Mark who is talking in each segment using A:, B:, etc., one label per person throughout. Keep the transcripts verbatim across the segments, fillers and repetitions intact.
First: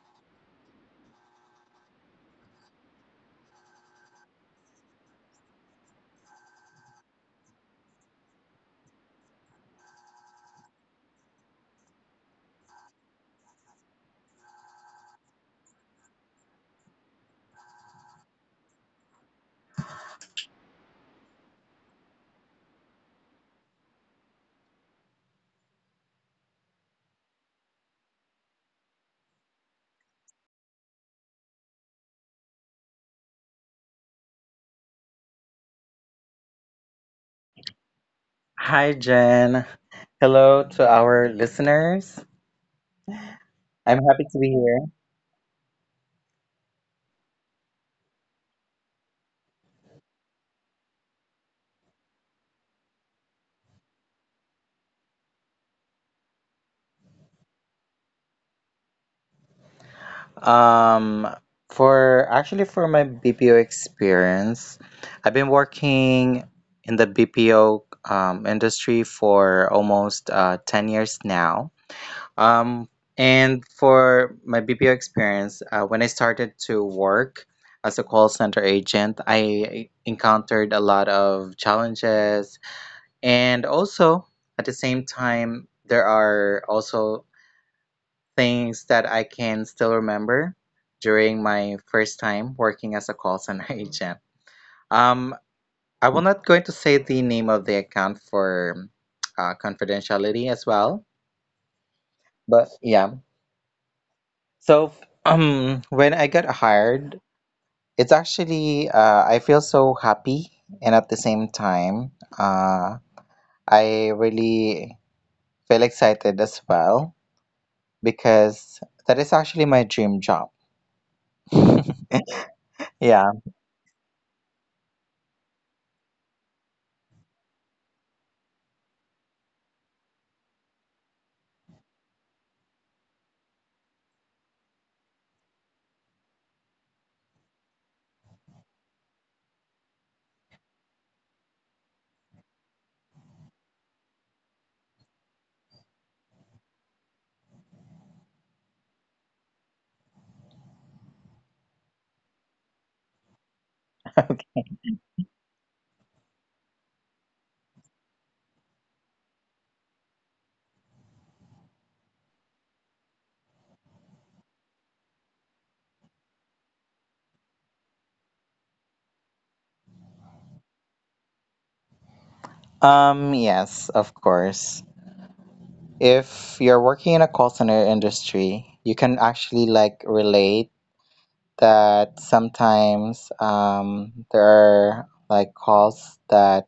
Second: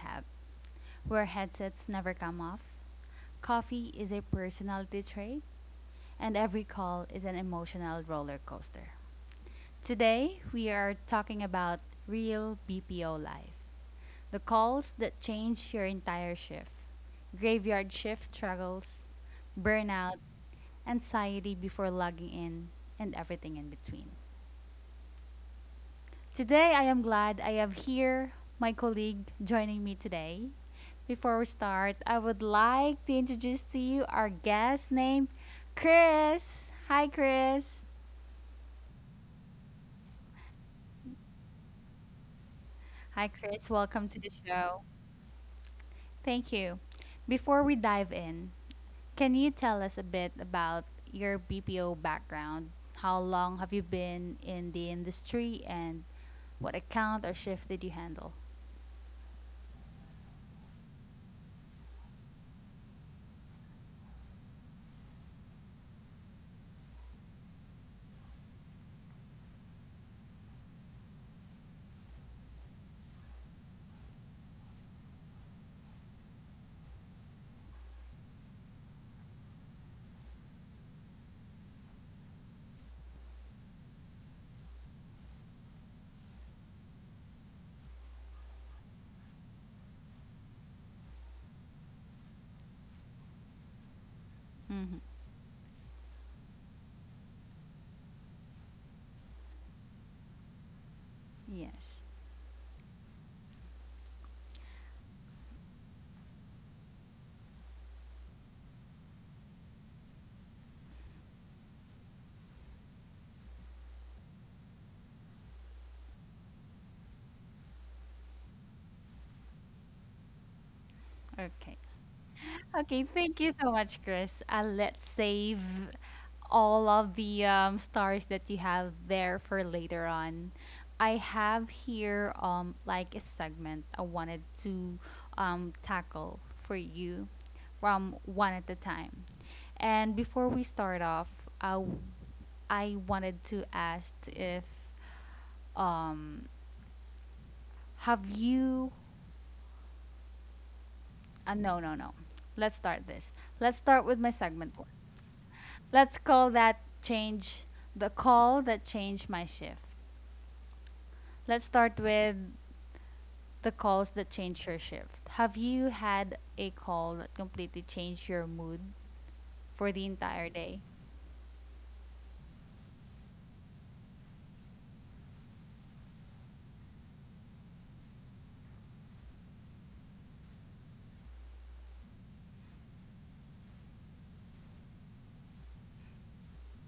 A: Hab, where headsets never come off, coffee is a personality trait, and every call is an emotional roller coaster. Today, we are talking about real B P O life, the calls that change your entire shift, graveyard shift struggles, burnout, anxiety before logging in, and everything in between. Today, I am glad I have here my colleague joining me today. Before we start, I would like to introduce to you our guest named Chris. Hi, Chris.
B: Hi, Jen. Hello to our listeners.
A: Hi, Chris.
B: I'm
A: Welcome to
B: happy
A: the
B: to be here.
A: show. Thank you. Before we dive in, can you tell us a bit about your B P O background? How long have you been in the industry and what account or shift did you handle?
B: Um, for actually for my B P O experience, I've been working in the B P O um, industry for almost uh, ten years now. Um, and for my B P O experience, uh, when I started to work as a call center agent, I encountered a lot of challenges. And also, at the same time, there are also things that I can still remember during my first time working as a call center agent.
A: Hmm.
B: Um, I will not going to say the name of the account for uh, confidentiality as well,
A: Yes.
B: but yeah. So um, when I got hired, it's actually uh, I feel so happy, and at the same time, uh, I really feel excited as well because that is actually my dream job.
A: Okay. Okay, thank
B: Yeah.
A: you so much, Chris. Uh, let's save all of the um, stars that you have there for later on. I have here um like a segment I wanted to um tackle for you from one at a time. And before we start off, uh, I wanted to ask if um have you uh, no no no. Let's start this. Let's start with my segment one. Let's call that change The call that changed my shift. Let's start with the calls that changed your shift. Have you had a call that completely changed your mood for the entire day?
B: Um, yes, of course. If you're working in a call center industry, you can actually like relate that sometimes um, there are like calls that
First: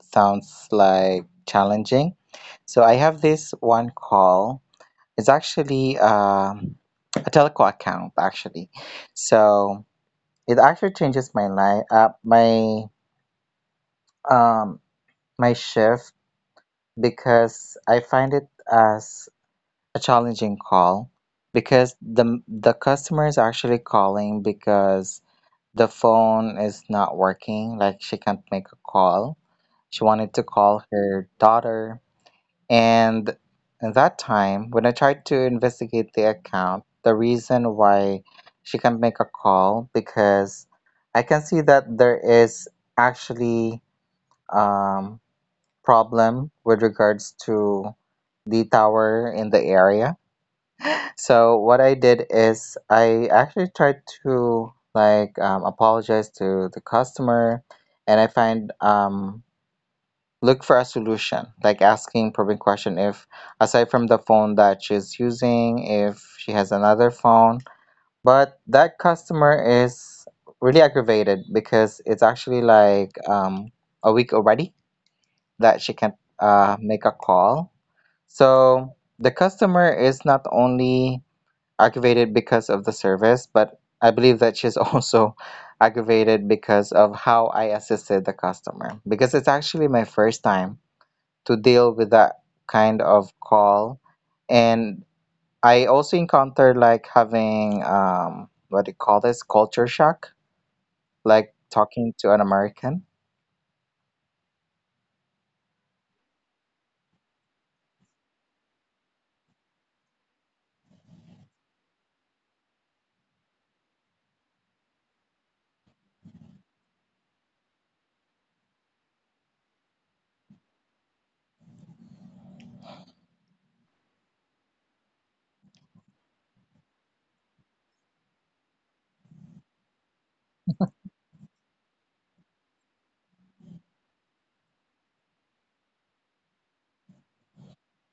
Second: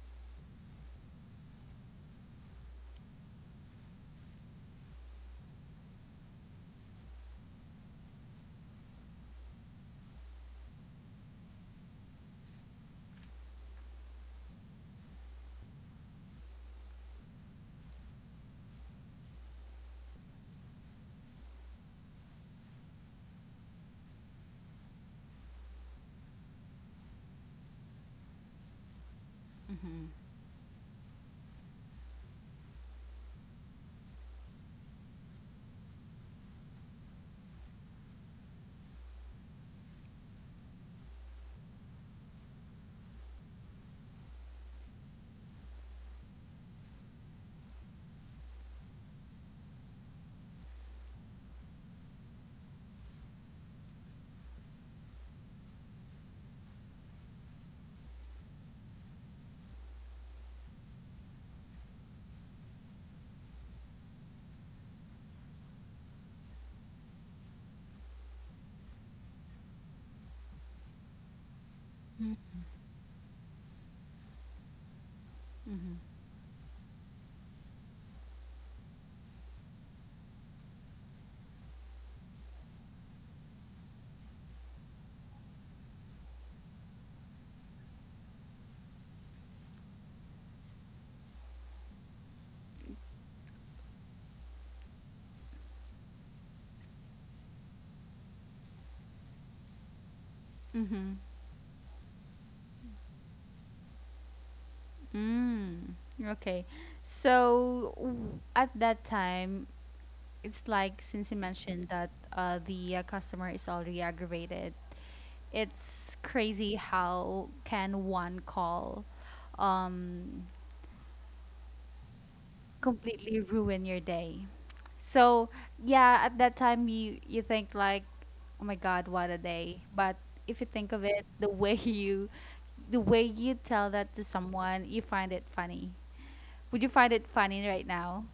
B: sounds like challenging. So I have this one call. It's actually um, a telco account actually. So it actually changes my life, uh, my um, my shift because I find it as a challenging call because the the customer is actually calling because the phone is not working, like she can't make a call. She
A: Mm-hmm.
B: wanted to call her daughter, and at that time when I tried to investigate the account, the reason why she can't make a call because I can see that there is actually um, problem with regards to the tower in the area. So what I did is I actually tried to like um, apologize to the customer, and I find um, look for a solution, like asking probing question if aside from the phone that she's using, if she has another phone. But that customer is really aggravated because it's
A: Mm-hmm.
B: actually like um, a week already that she can't uh, make a call, so the customer is not only aggravated because of the service, but I believe that she's also aggravated because of how I assisted the customer. Because it's actually my first time to deal with that kind of call. And I also encountered like having um what do you call this? Culture shock,
A: Mm-hmm.
B: like talking to an American.
A: Mm. Okay. So w- at that time, it's like, since you mentioned that uh, the uh, customer is already aggravated, it's crazy how can one call um, completely ruin your day. So yeah, at that time you you think like, oh my God, what a day. But if you think of it, the way you, the way you tell that to someone, you find it funny. Would you find it funny right now?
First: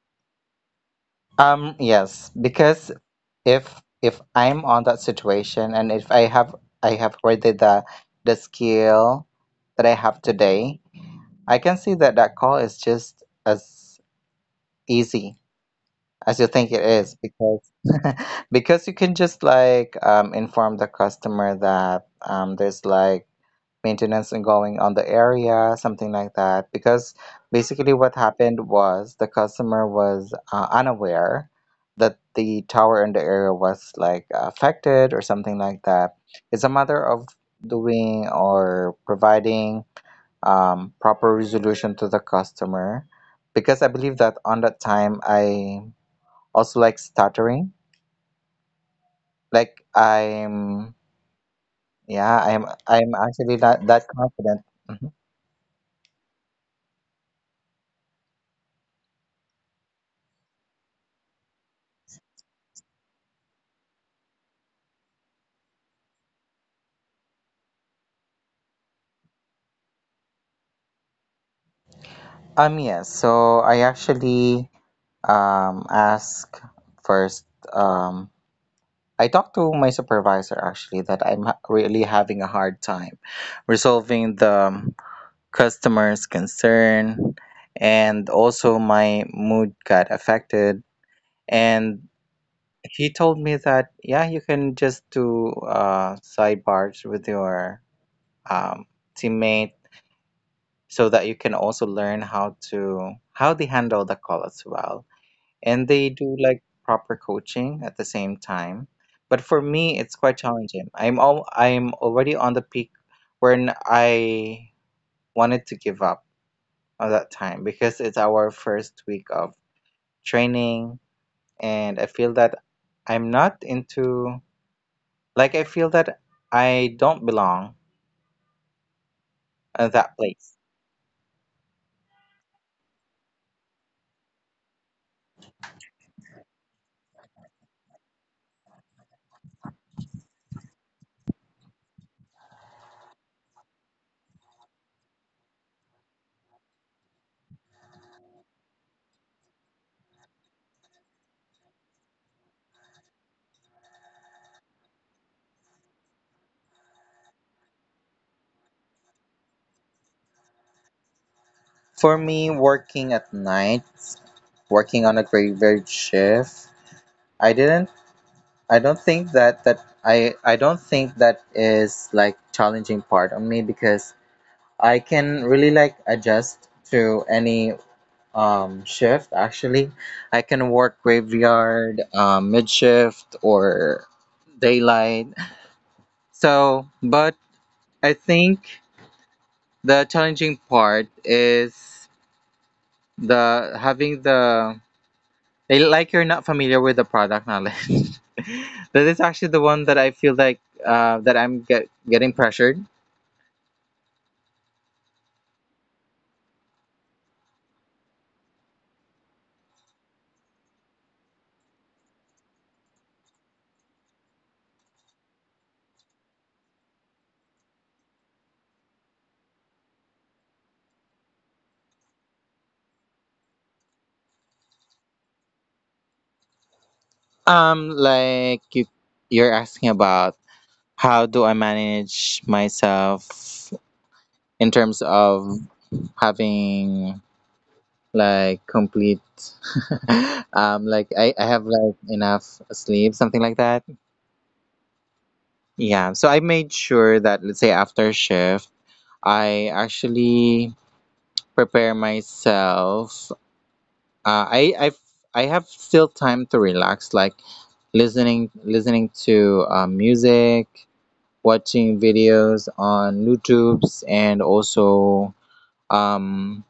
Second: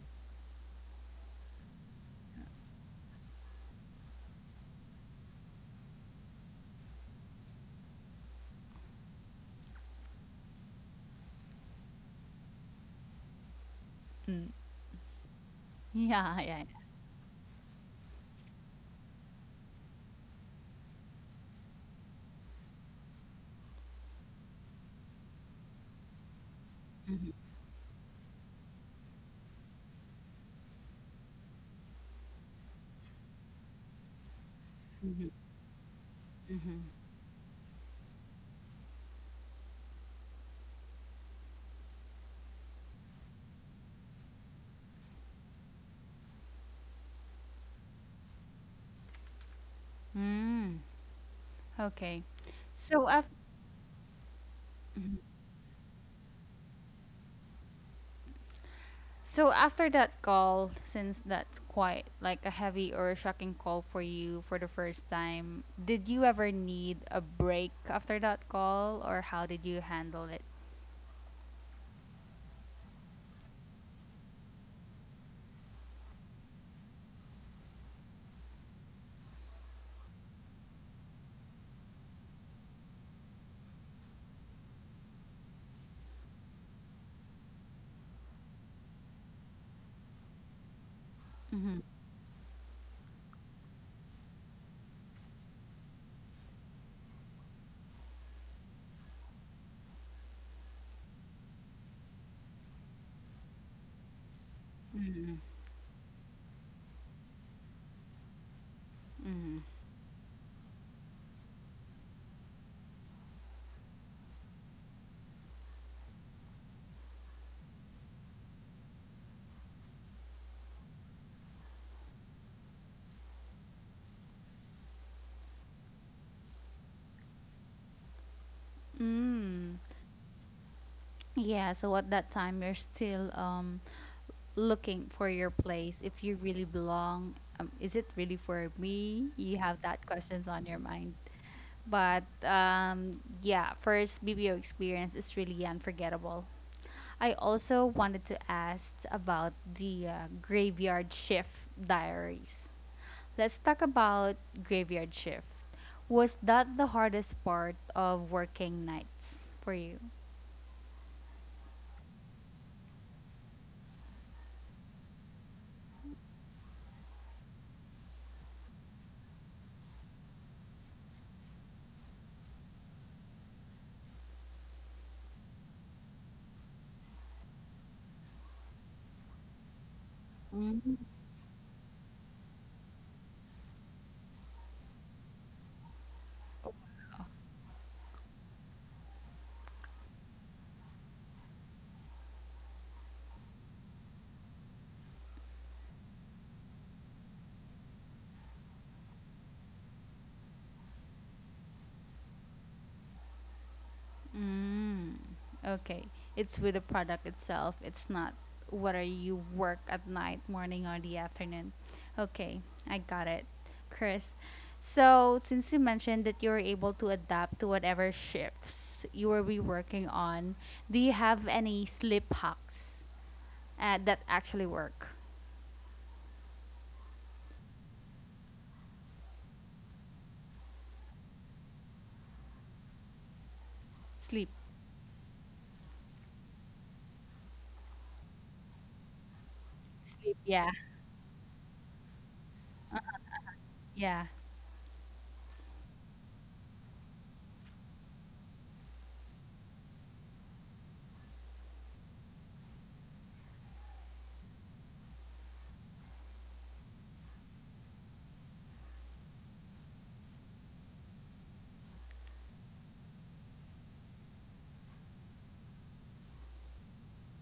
B: Um, yes, because if if I'm on that situation and if I have I have already the the skill that I have today, I can see that that call is just as
A: Mm.
B: easy
A: Yeah, yeah,
B: as you
A: yeah.
B: think it is because because you can just like um, inform the customer that um, there's like maintenance and going on the area, something like that. Because
A: Mhm,
B: basically, what happened was the customer was uh, unaware that the tower in the area was like affected
A: mhm,
B: or something like that. It's a
A: mhm.
B: matter of doing or providing um, proper resolution to the customer. Because I believe that on that time, I
A: Mm,
B: also like stuttering.
A: okay. So after
B: Like I'm, yeah, I'm, I'm actually not that confident. Mm-hmm.
A: So after that call, since that's quite like a heavy or a shocking call for you for the first time, did you ever need a break after that call, or how did you handle it?
B: Um, yes. So I actually um ask first. Um, I talked to my supervisor actually that I'm ha- really having a hard time resolving the um, customer's concern, and also my mood got affected.
A: Mm-hmm.
B: And he told me that yeah, you can just do uh sidebars with your um teammate so that you can also learn how to how they handle the call as well,
A: Mm-hmm.
B: and they do like proper coaching at the same time. But
A: Mm-hmm.
B: for me, it's quite challenging. I'm all I'm already on the peak when I wanted to give up at that time because it's our first week of training, and I feel that I'm not into like I feel that I don't belong
A: Mm.
B: at that place.
A: Yeah, so at that time you're still um looking for your place if you really belong. Um, is it really for me? You have that questions on your mind. But um yeah, first B P O experience is really unforgettable. I also wanted to ask about the uh, graveyard shift diaries. Let's talk about graveyard shift. Was that the hardest part of working nights for you?
B: For me, working at night, working on a graveyard shift, I didn't I don't think that that I I don't think that is like challenging part on me because I can really like adjust to any um shift actually. I can
A: Mm.
B: work graveyard, um, mid shift or daylight. So, but I think the challenging part is the having the I- like you're not familiar with the product knowledge. That is actually the one that I feel like uh, that I'm get, getting pressured.
A: Mm, okay. It's with the product itself. It's not whether you work at night, morning, or the afternoon. Okay, I got it, Chris. So, since you mentioned that you were able to adapt to whatever shifts you will be working on, do you have any sleep hacks uh, that actually work?
B: Um, like you, you're asking about how do I manage myself
A: Sleep.
B: in terms of having like complete,
A: Sleep, yeah.
B: um, like I, I have like enough sleep, something like that.
A: Yeah.
B: Yeah. So I made sure that let's say after shift, I actually prepare myself. Uh, I I've, I have still time to relax, like listening listening to uh, music, watching videos on YouTube's, and also um,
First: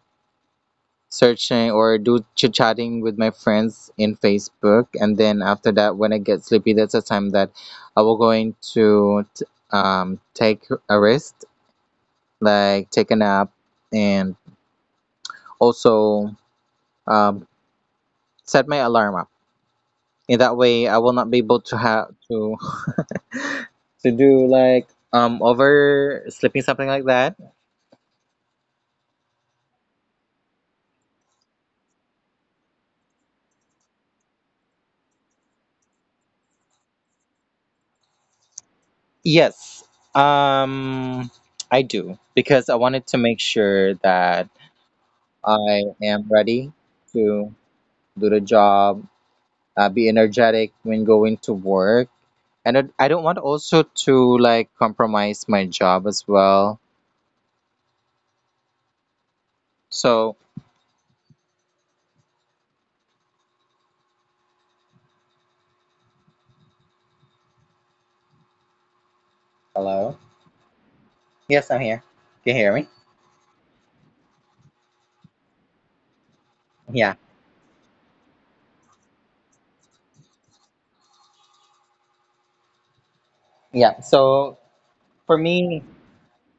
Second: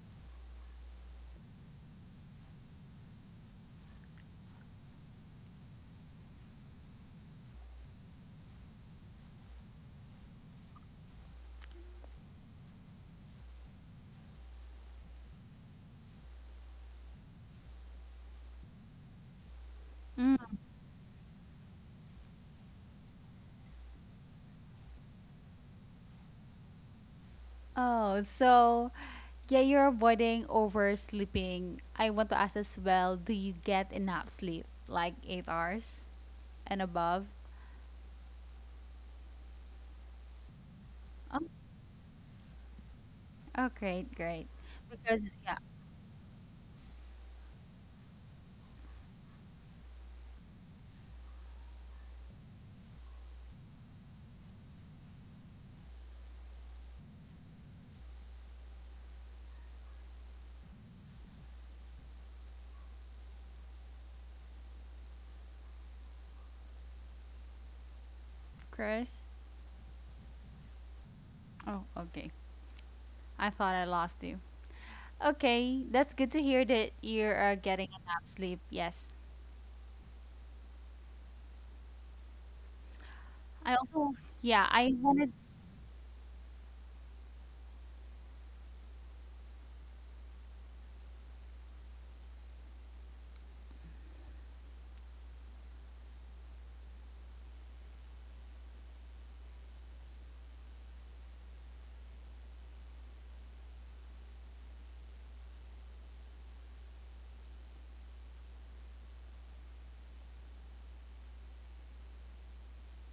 B: searching or do chit chatting with my friends in Facebook. And then after that, when I get sleepy, that's the time that I will going to t- um, take a rest, like take a nap, and also um, set my alarm
A: Mm.
B: in that way I will not be able to have to to do like um oversleeping, something like that.
A: Oh, so yeah, you're avoiding oversleeping. I want to ask as well, do you get enough sleep, like eight hours and above?
B: Yes.
A: Oh,
B: um I do
A: oh
B: because
A: great,
B: I
A: great.
B: wanted to make
A: Because,
B: sure
A: yeah,
B: that I am ready to do the job, uh, be energetic when going to work, and i I don't want also to like compromise my job as well. So
A: Chris. Oh, okay. I thought I lost you.
B: hello.
A: Okay, that's good to hear
B: Yes, I'm
A: that
B: here.
A: you are
B: Can you hear
A: getting
B: me?
A: enough sleep. Yes.
B: Yeah. Yeah,
A: I also,
B: so
A: yeah, I
B: for
A: wanted
B: me